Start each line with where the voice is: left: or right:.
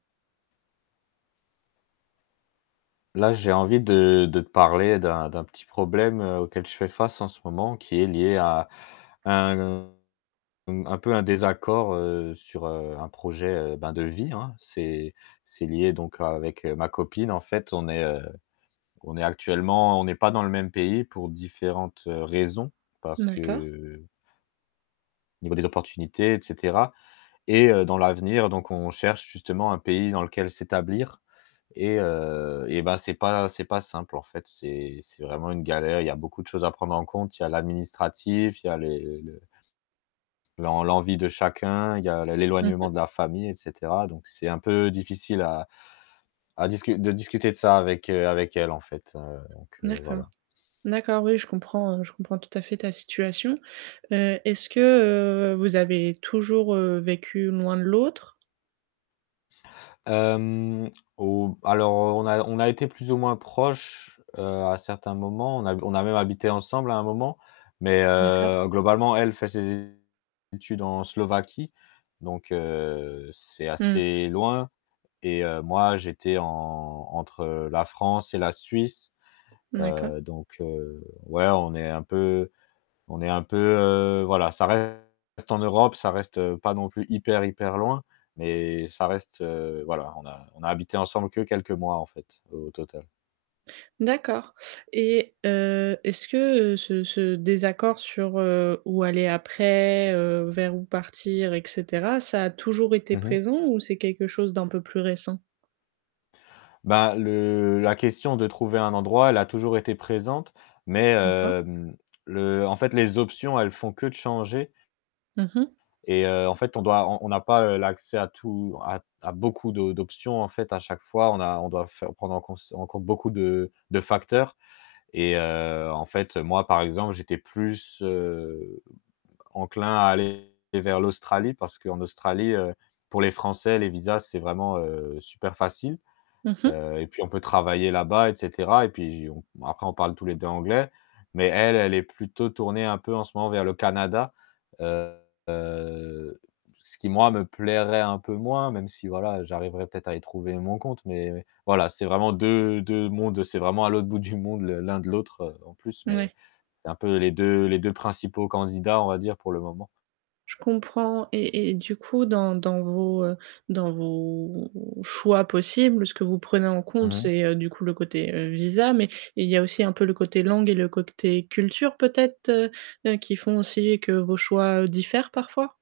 left: Là, j'ai envie de de parler d'un d'un petit problème auquel je fais face en ce moment qui est lié à un un peu un désaccord, heu, sur, heu, un projet, heu, ben, de vie, hein. C'est c'est lié donc avec ma copine en fait, on est, heu, on est actuellement on n'est pas dans le même pays pour différentes raisons parce
right: D'accord.
left: que au niveau des opportunités, et cetera, et heu, dans l'avenir donc on cherche justement un pays dans lequel s'établir et heu et bah, c'est pas c'est pas simple en fait, c'est c'est vraiment une galère, il y a beaucoup de choses à prendre en compte, il y a l'administratif, il y a les le l'en l'envie de chacun, il y a la
right: Mmh
left: l'éloignement
right: mh.
left: de la famille, et cetera donc c'est un peu difficile à à discu de discuter de ça avec avec elle en fait, heu, donc voilà.
right: D'accord, d'accord oui je comprends, heu, je comprends tout à fait ta situation. Heu, est-ce que, heu, vous avez toujours, heu, vécu loin de l'autre?
left: Hem, ou alors on a on a été plus ou moins proches, heu, à certains moments, on a on a même habité ensemble à un moment, mais
right: D'accord.
left: heu, globalement elle fait ses études en Slovaquie, donc heu, c'est
right: Mmh.
left: assez loin. Et heu, moi, j'étais en entre, heu, la France et la Suisse,
right: D'accord.
left: heu, donc, heu, ouais, on est un peu on est un peu, heu, voilà, ça reste en Europe, ça reste, heu, pas non plus hyper hyper loin, mais ça reste, heu, voilà, on a on a habité ensemble que quelques mois, en fait, au total.
right: D'accord. Et heu, est-ce que, heu, ce ce désaccord sur, heu, où aller après, heu, vers où partir, et cetera, ça a toujours été
left: Mmh mh.
right: présent ou c'est quelque chose d'un peu plus récent?
left: Ben, le la question de trouver un endroit, elle a toujours été présente, mais,
right: D'accord.
left: hem, le en fait les options, elles font que de changer
right: Mmh mh.
left: et heu, en fait on doit on on n'a pas, heu, l'accès à tout à t à beaucoup de d'options en fait à chaque fois, on a on doit faire prendre en cons en compte beaucoup de de facteurs et heu, en fait, moi par exemple, j'étais plus, heu, enclin à aller vers l'Australie parce qu'en Australie, heu, pour les français, les visas, c'est vraiment, heu, super facile.
right: Mmh mh.
left: Heu et puis on peut travailler là-bas, et cetera, et puis j on après on parle tous les 2 anglais, mais elle, elle est plutôt tournée un peu en ce moment vers le Canada, heu, ce qui moi me plairait un peu moins même si voilà, j'arriverai peut-être à y trouver mon compte, mais voilà, c'est vraiment deux deux mondes c'est vraiment à l'autre bout du monde le l'un de l'autre, heu, en plus, mais
right: Mouais.
left: c'est un peu les 2 les 2 principaux candidats on va dire, pour le moment.
right: Je comprends et et du coup dans dans vos, heu, dans vos choix possibles, ce que vous prenez en compte
left: Mmh.
right: c'est, heu, du coup le côté visa mais il y a aussi un peu le côté langue et le côté culture peut-être, heu heu, qui font aussi que vos choix diffèrent parfois?